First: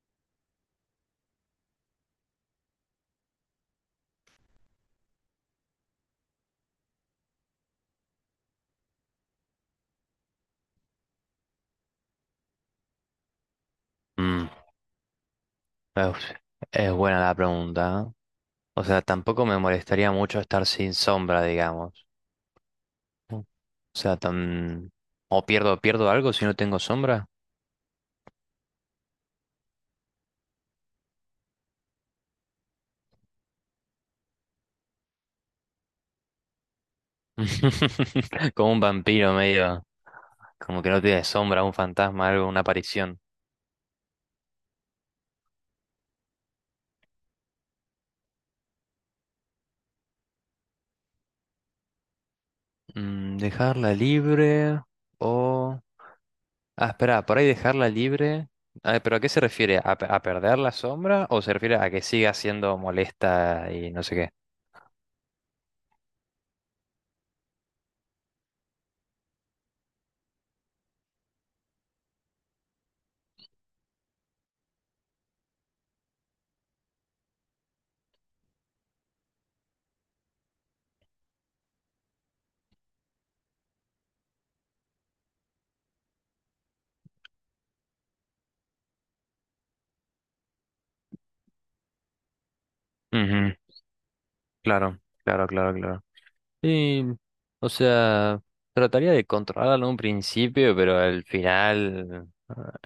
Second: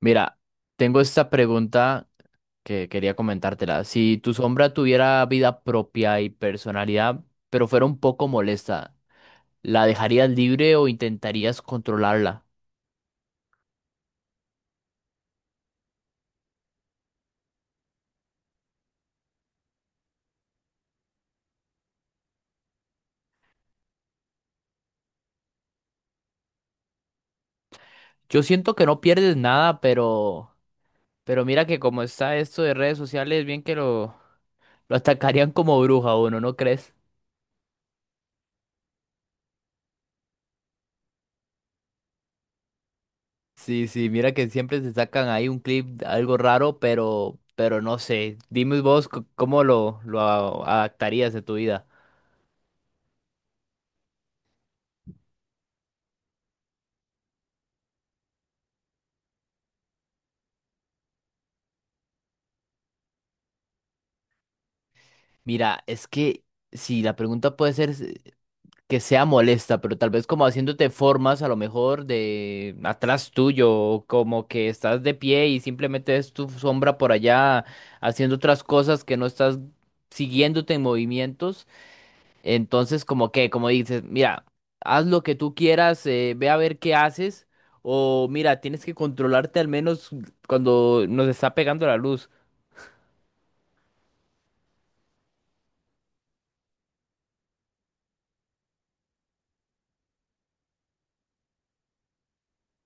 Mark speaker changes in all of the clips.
Speaker 1: Mira, tengo esta pregunta que quería comentártela. Si tu sombra tuviera vida propia y personalidad, pero fuera un poco molesta, ¿la dejarías libre o intentarías controlarla?
Speaker 2: Mm, uf, es buena la pregunta. ¿Eh? O sea, tampoco me molestaría mucho estar sin sombra, digamos. O sea, tan... O pierdo algo si no tengo sombra.
Speaker 1: Yo siento que no pierdes nada, pero mira que como está esto de redes sociales, bien que lo atacarían como bruja a uno, ¿no crees?
Speaker 2: Como un vampiro medio. Como que no tiene sombra, un fantasma, algo, una aparición.
Speaker 1: Sí, sí, mira que siempre se sacan ahí un clip, algo raro, pero no sé. Dime vos cómo lo adaptarías de tu vida.
Speaker 2: Mm, dejarla libre o... Ah, espera, por ahí dejarla libre. Ah, ¿pero a qué se refiere? ¿A, pe- a perder la sombra o se refiere a que siga siendo molesta y no sé qué?
Speaker 1: Mira, es que si la pregunta puede ser que sea molesta, pero tal vez como haciéndote formas a lo mejor de atrás tuyo, o como que estás de pie y simplemente es tu sombra por allá haciendo otras cosas que no estás siguiéndote en movimientos, entonces como que, como dices, mira, haz lo que tú quieras, ve a ver qué haces, o mira, tienes que controlarte al menos cuando nos está pegando la luz.
Speaker 2: Ujú, claro, claro, claro, claro. Sí, o sea, trataría de controlarlo en un principio, pero al final,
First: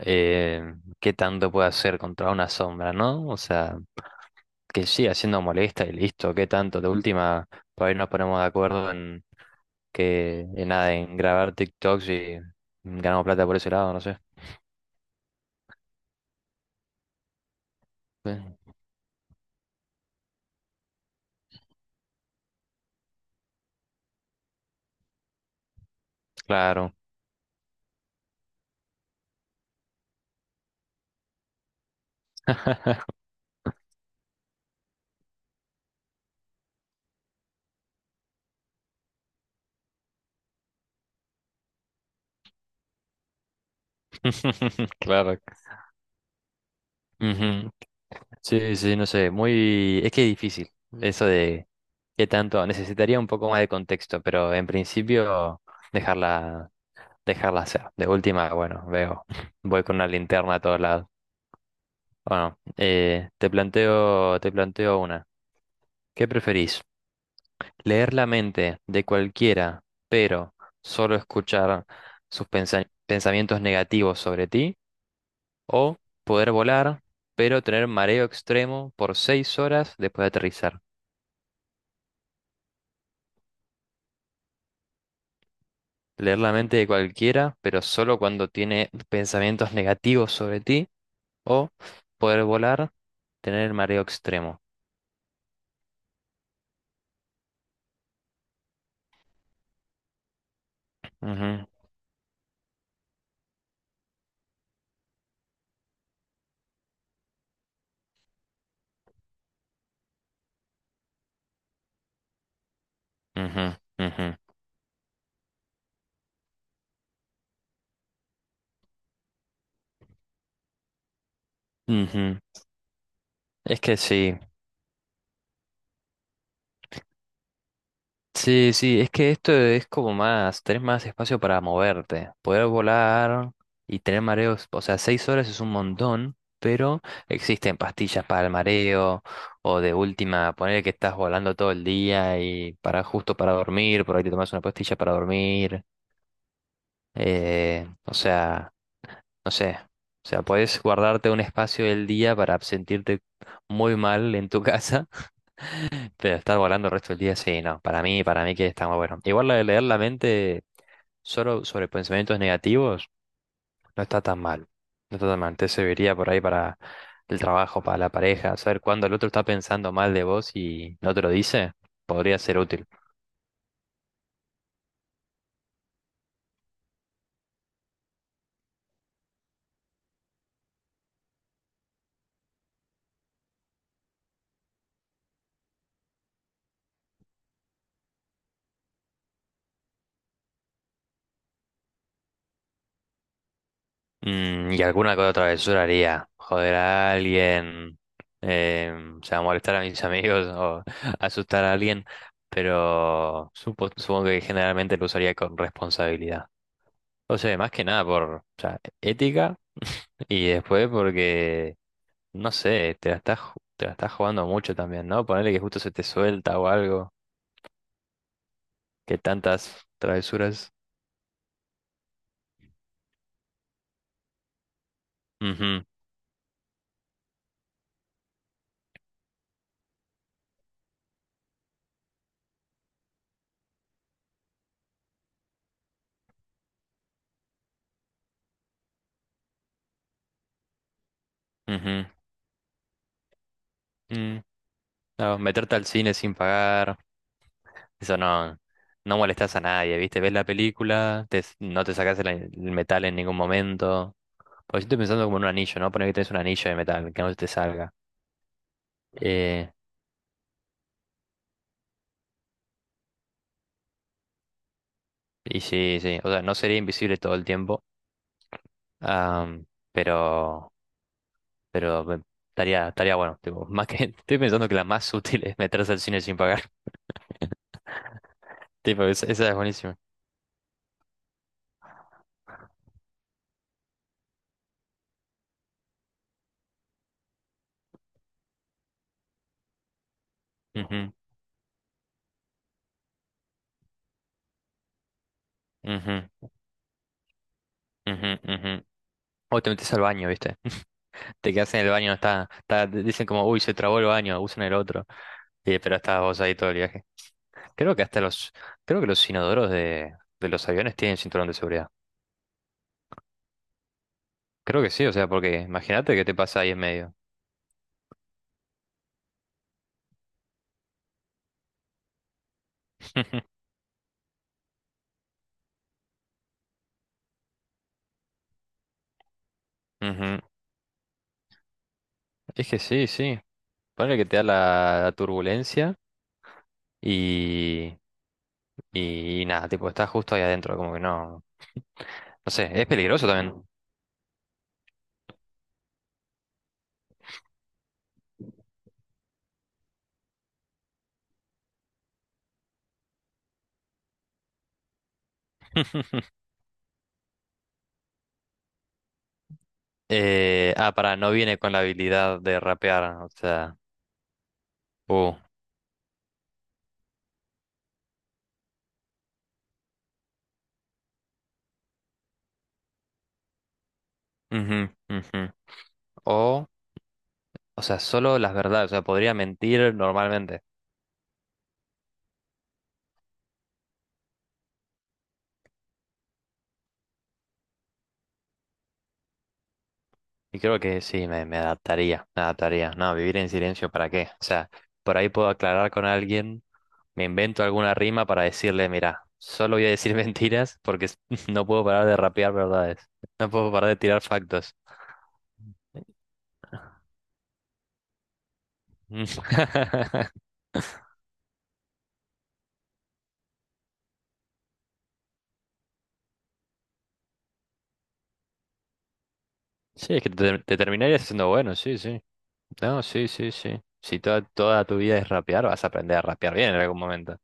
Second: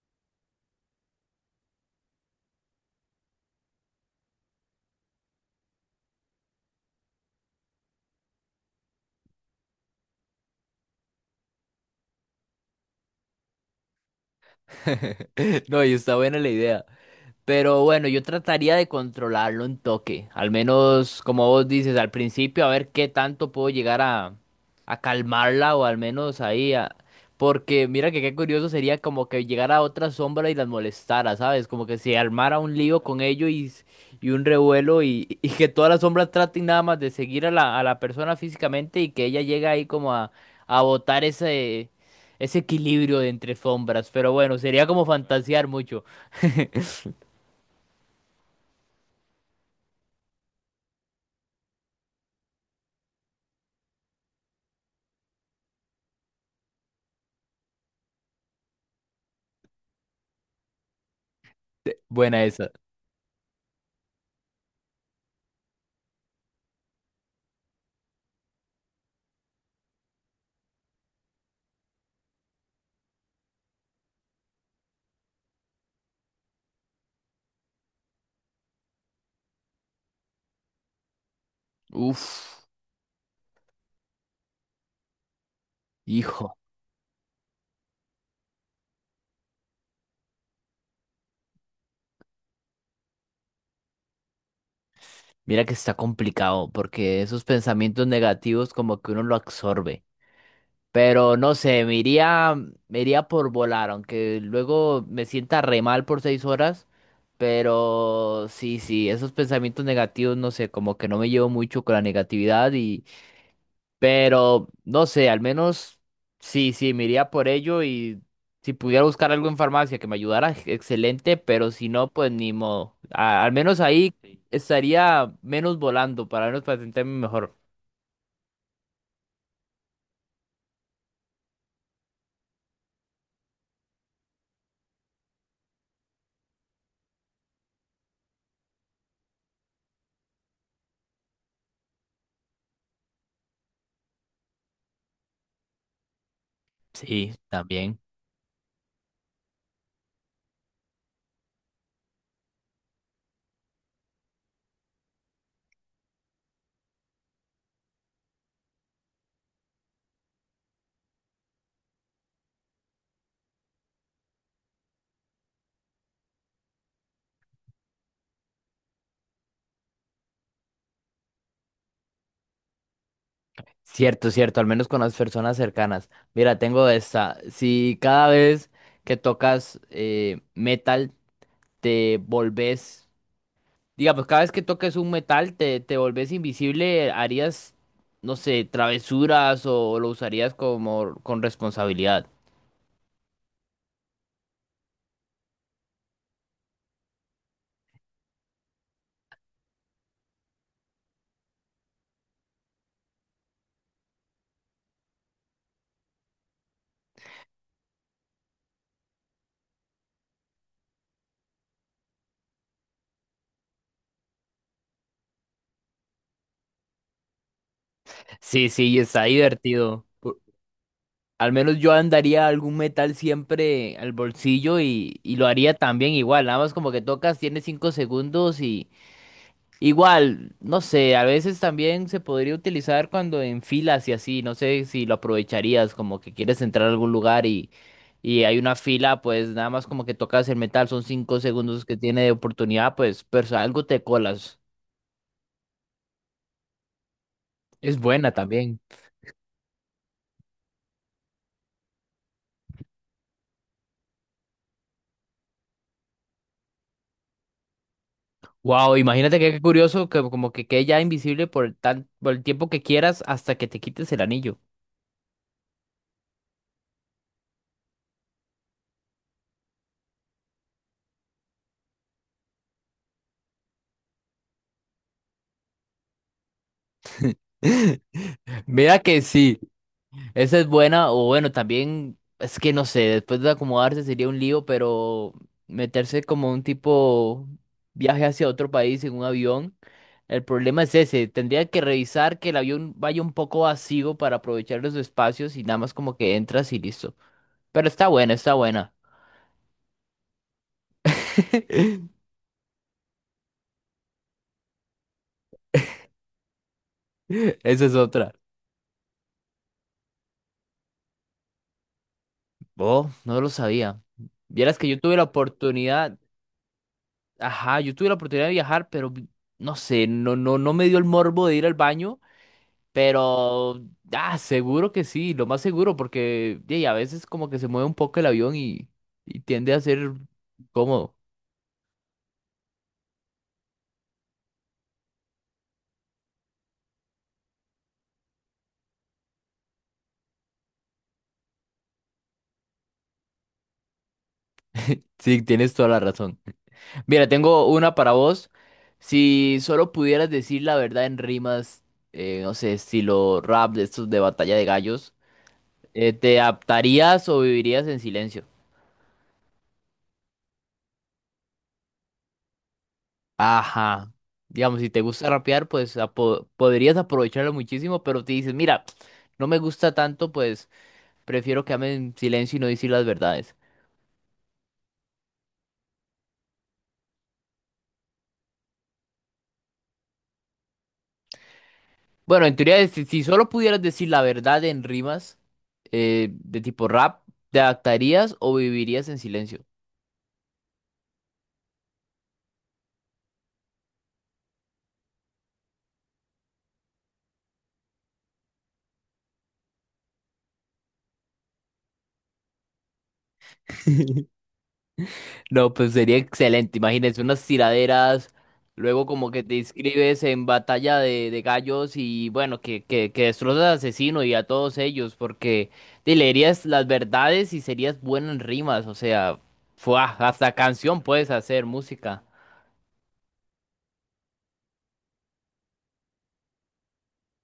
Speaker 2: eh, ¿qué tanto puede hacer contra una sombra, no? O sea, que siga siendo molesta y listo, ¿qué tanto? De última, por ahí nos ponemos de acuerdo en que, en nada, en grabar TikToks y ganamos plata por ese lado, no sé.
Speaker 1: No, y está buena la idea. Pero bueno, yo
Speaker 2: Eh,
Speaker 1: trataría de controlarlo un toque. Al menos, como vos dices, al principio, a ver qué tanto puedo llegar a calmarla o al menos ahí.
Speaker 2: Claro.
Speaker 1: Porque mira que qué curioso sería como que llegara otra sombra y las molestara, ¿sabes? Como que se armara un lío con ello y y un revuelo y que todas las sombras traten nada más de seguir a a la persona físicamente y que ella llegue ahí como a botar ese equilibrio de entre sombras. Pero bueno, sería como
Speaker 2: Claro.
Speaker 1: fantasear mucho.
Speaker 2: Ujú. Sí, sí, no sé, Es que es difícil eso de qué tanto... Necesitaría un poco más de contexto, pero en principio dejarla, dejarla hacer. De última, bueno, voy con una linterna a todos lados.
Speaker 1: Buena
Speaker 2: Bueno,
Speaker 1: esa.
Speaker 2: te planteo una. ¿Qué preferís? Leer la mente de cualquiera, pero solo escuchar sus pensamientos negativos sobre ti. O poder volar, pero tener mareo extremo por 6 horas después de aterrizar.
Speaker 1: Uf,
Speaker 2: Leer la
Speaker 1: hijo,
Speaker 2: mente de cualquiera, pero solo cuando tiene pensamientos negativos sobre ti. O poder volar, tener mareo extremo.
Speaker 1: mira que está complicado porque esos pensamientos negativos como que uno lo absorbe. Pero no
Speaker 2: Ujú,
Speaker 1: sé, me iría por volar, aunque luego me sienta re mal por 6 horas. Pero sí, sí, esos pensamientos negativos, no sé, como que no me llevo mucho con la negatividad
Speaker 2: ujú, ujú,
Speaker 1: pero no sé, al menos sí, sí, me iría por ello y si pudiera buscar algo en farmacia que me ayudara, excelente, pero si no, pues
Speaker 2: ujú.
Speaker 1: ni modo. Al menos
Speaker 2: Es que
Speaker 1: ahí
Speaker 2: sí.
Speaker 1: sí estaría menos volando, para al menos para sentirme mejor.
Speaker 2: Sí, sí, es que esto es como más, tenés más espacio para moverte, poder volar y tener mareos, o sea, 6 horas es un montón, pero existen pastillas para el mareo, o de última, poner que estás volando todo el día y para justo para dormir, por ahí te tomas una pastilla para dormir,
Speaker 1: Sí, también.
Speaker 2: o sea, no sé, o sea, puedes guardarte un espacio del día para sentirte muy mal en tu casa pero estar volando el resto del día, sí, no. Para mí que está muy bueno. Igual lo de leer la mente solo sobre pensamientos negativos no está tan mal. No está tan mal. Te serviría por ahí para el trabajo, para la pareja. Saber cuándo el otro está pensando mal de vos y no te lo dice, podría ser útil.
Speaker 1: Cierto, cierto, al menos con las personas cercanas. Mira, tengo esta. Si cada vez que tocas metal te volvés, digamos, cada vez que toques un metal, te volvés invisible, harías, no sé, travesuras o lo usarías como con responsabilidad.
Speaker 2: Mm, y alguna que otra travesura haría. Joder a alguien, o sea, molestar a mis amigos o asustar a alguien. Pero supongo que generalmente lo usaría con responsabilidad. O sea, más que nada por, o sea, ética y después porque, no sé, te la estás jugando mucho también, ¿no? Ponerle que justo se te suelta o algo,
Speaker 1: Sí, sí,
Speaker 2: que
Speaker 1: está
Speaker 2: tantas
Speaker 1: divertido.
Speaker 2: travesuras.
Speaker 1: Al menos yo andaría algún metal siempre al bolsillo y lo haría
Speaker 2: Ujú,
Speaker 1: también igual. Nada más como que tocas, tienes 5 segundos. Igual, no sé, a veces también se podría utilizar cuando en filas y así, no sé si lo aprovecharías, como que quieres entrar a algún lugar y hay una fila, pues nada más como que tocas el metal, son 5 segundos que
Speaker 2: ujú,
Speaker 1: tiene de oportunidad, pues, pero algo te
Speaker 2: mm.
Speaker 1: colas.
Speaker 2: No, meterte al cine sin pagar,
Speaker 1: Es
Speaker 2: eso
Speaker 1: buena
Speaker 2: no,
Speaker 1: también.
Speaker 2: no molestas a nadie, ¿viste? Ves la película, no te sacas el metal en ningún momento. Pues yo estoy pensando como en un anillo, ¿no? Poner que tenés un anillo de metal, que no se te salga.
Speaker 1: Wow, imagínate que qué
Speaker 2: Eh,
Speaker 1: curioso que como que quede ya invisible por el tan, por el tiempo que quieras hasta que te quites el anillo.
Speaker 2: y sí, sí, o sea, no sería invisible todo el tiempo. Am, pero, pero estaría bueno. Tipo, más que, estoy pensando que la más útil es meterse al cine sin pagar.
Speaker 1: Mira
Speaker 2: Tipo,
Speaker 1: que
Speaker 2: esa es
Speaker 1: sí.
Speaker 2: buenísima.
Speaker 1: Esa es buena, o bueno, también es que no sé, después de acomodarse sería un lío, pero meterse como un tipo viaje hacia otro país en un avión, el problema es
Speaker 2: Ujú,
Speaker 1: ese, tendría que revisar que el avión vaya un poco vacío para aprovechar los espacios y nada más como
Speaker 2: ujú,
Speaker 1: que entras y listo. Pero está buena, está
Speaker 2: ujú, ujú.
Speaker 1: buena.
Speaker 2: O te metes al baño, ¿viste? Te quedas en el baño, está, dicen como, uy, se trabó el baño, usan el otro. Y, pero estás vos ahí todo el viaje.
Speaker 1: Esa
Speaker 2: Creo
Speaker 1: es
Speaker 2: que hasta
Speaker 1: otra.
Speaker 2: los, creo que los inodoros de los aviones tienen cinturón de seguridad.
Speaker 1: Oh, no lo sabía. Vieras
Speaker 2: Creo
Speaker 1: que
Speaker 2: que
Speaker 1: yo
Speaker 2: sí, o
Speaker 1: tuve la
Speaker 2: sea, porque imagínate
Speaker 1: oportunidad,
Speaker 2: qué te pasa ahí en medio.
Speaker 1: ajá, yo tuve la oportunidad de viajar, pero no sé, no me dio el morbo de ir al baño. Pero, ah, seguro que sí, lo más seguro, porque y a veces como que se mueve un poco el avión y tiende a
Speaker 2: Ujú.
Speaker 1: ser
Speaker 2: Ujú.
Speaker 1: cómodo.
Speaker 2: Es que sí, sí. Ponle que te da la turbulencia y, y nada, tipo, estás justo ahí adentro, como que no. No sé, es peligroso también.
Speaker 1: Sí, tienes toda la razón. Mira, tengo una para vos. Si solo pudieras decir la verdad en rimas, no sé, estilo rap de estos de batalla de gallos, ¿te adaptarías o vivirías en silencio?
Speaker 2: Para, no viene con la habilidad de rapear, o sea.
Speaker 1: Ajá. Digamos, si te gusta
Speaker 2: Uh,
Speaker 1: rapear, pues podrías aprovecharlo muchísimo, pero te dices, mira, no me gusta tanto, pues... Prefiero quedarme en silencio y no decir las verdades.
Speaker 2: ujú, ujú. O, o sea, solo las verdades, o sea, podría mentir normalmente.
Speaker 1: Bueno, en teoría, si solo pudieras decir la verdad en rimas de tipo rap, ¿te adaptarías o vivirías en silencio?
Speaker 2: Y creo que sí, me adaptaría. No, vivir en silencio, ¿para qué? O sea, por ahí puedo aclarar con alguien, me invento alguna rima para decirle, mira, solo voy a decir mentiras porque no puedo parar de rapear verdades, no puedo parar de tirar factos.
Speaker 1: No, pues sería excelente. Imagínense unas tiraderas, luego
Speaker 2: Mm.
Speaker 1: como que te inscribes en batalla de gallos y bueno, que destrozas al asesino y a todos ellos, porque te leerías las verdades y serías bueno en rimas, o sea, fuah,
Speaker 2: Sí, es que
Speaker 1: hasta
Speaker 2: te
Speaker 1: canción
Speaker 2: terminarías
Speaker 1: puedes
Speaker 2: siendo
Speaker 1: hacer,
Speaker 2: bueno, sí, sí.
Speaker 1: música.
Speaker 2: No, sí, sí, sí. Si toda tu vida es rapear, vas a aprender a rapear bien en algún momento.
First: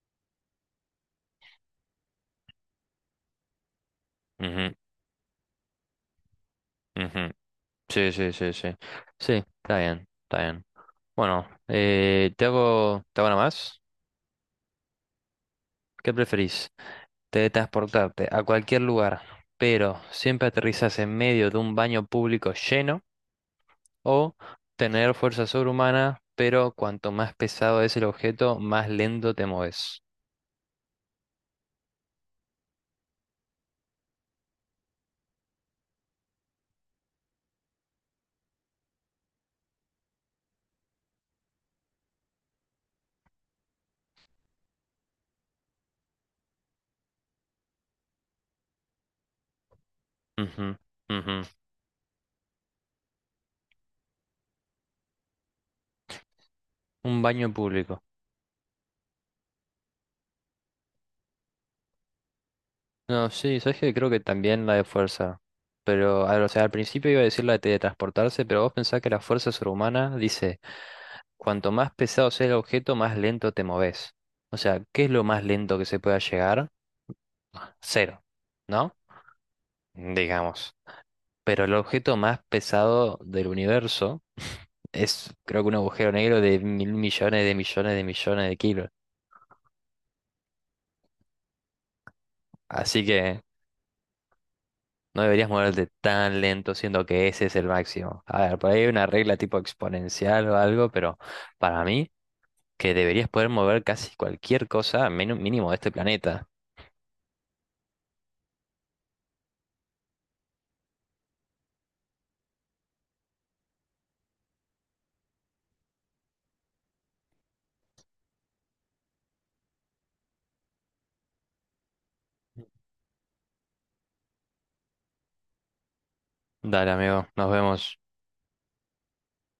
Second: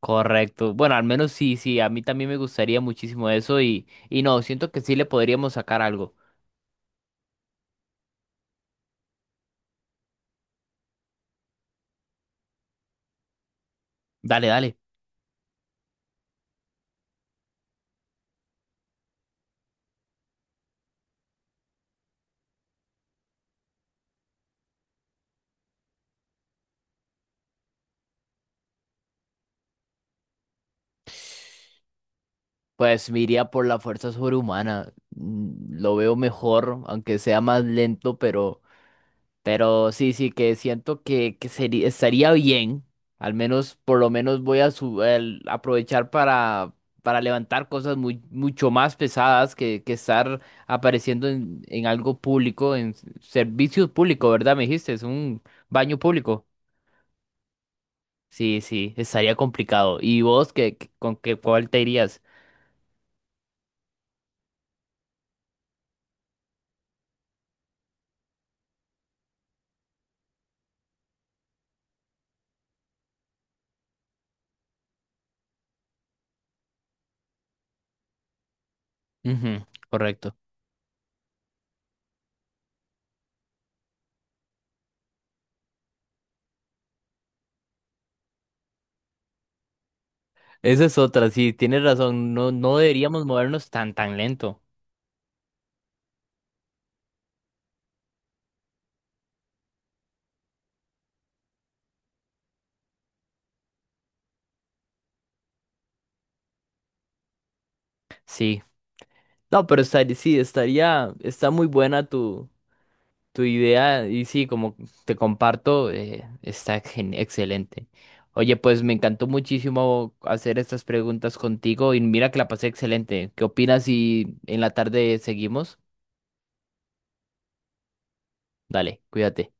Speaker 1: Correcto. Bueno, al menos sí, sí, a mí también me gustaría muchísimo eso y no, siento
Speaker 2: Ujú,
Speaker 1: que sí le podríamos sacar algo.
Speaker 2: ujú. Sí, sí, sí, sí. Sí, está bien, está bien. Bueno, te hago una más.
Speaker 1: Dale, dale.
Speaker 2: ¿Qué preferís? Teletransportarte a cualquier lugar, pero siempre aterrizas en medio de un baño público lleno, o tener fuerza sobrehumana, pero cuanto más pesado es el objeto, más lento te mueves.
Speaker 1: Pues me iría por la fuerza sobrehumana. Mm, lo veo mejor, aunque sea más lento, pero... Pero sí, sí, que siento que sería, estaría bien. Al menos, por lo menos voy a aprovechar para levantar cosas muy, mucho más pesadas que estar
Speaker 2: Ujú,
Speaker 1: apareciendo
Speaker 2: ujú.
Speaker 1: en algo público, en servicios públicos, ¿verdad? Me dijiste, es un baño público.
Speaker 2: Un baño público.
Speaker 1: Sí, sí, estaría complicado. ¿Y vos qué, con qué, cuál te irías?
Speaker 2: No, sí, sabes que creo que también la de fuerza. Pero, a ver, o sea, al principio iba a decir la de teletransportarse, pero vos pensás que la fuerza sobrehumana dice. Cuanto más pesado sea el objeto, más lento te moves. O sea, ¿qué es lo más lento que se pueda llegar? Cero, ¿no?
Speaker 1: Ujú, correcto.
Speaker 2: Digamos. Pero el objeto más pesado del universo es, creo que un agujero negro de mil millones de millones de millones de kilos.
Speaker 1: Esa es otra, sí, tienes razón. No, no
Speaker 2: Así
Speaker 1: deberíamos
Speaker 2: que
Speaker 1: movernos tan, tan lento.
Speaker 2: no deberías moverte tan lento, siendo que ese es el máximo. A ver, por ahí hay una regla tipo exponencial o algo, pero para mí, que deberías poder mover casi cualquier cosa, mínimo de este planeta.
Speaker 1: Sí. No, pero estaría, sí, estaría, está muy buena tu idea y sí, como te comparto, está excelente. Oye, pues me encantó muchísimo hacer estas preguntas contigo y mira que la pasé excelente. ¿Qué opinas si en la tarde seguimos?
Speaker 2: Dale, amigo, nos vemos.
Speaker 1: Dale, cuídate.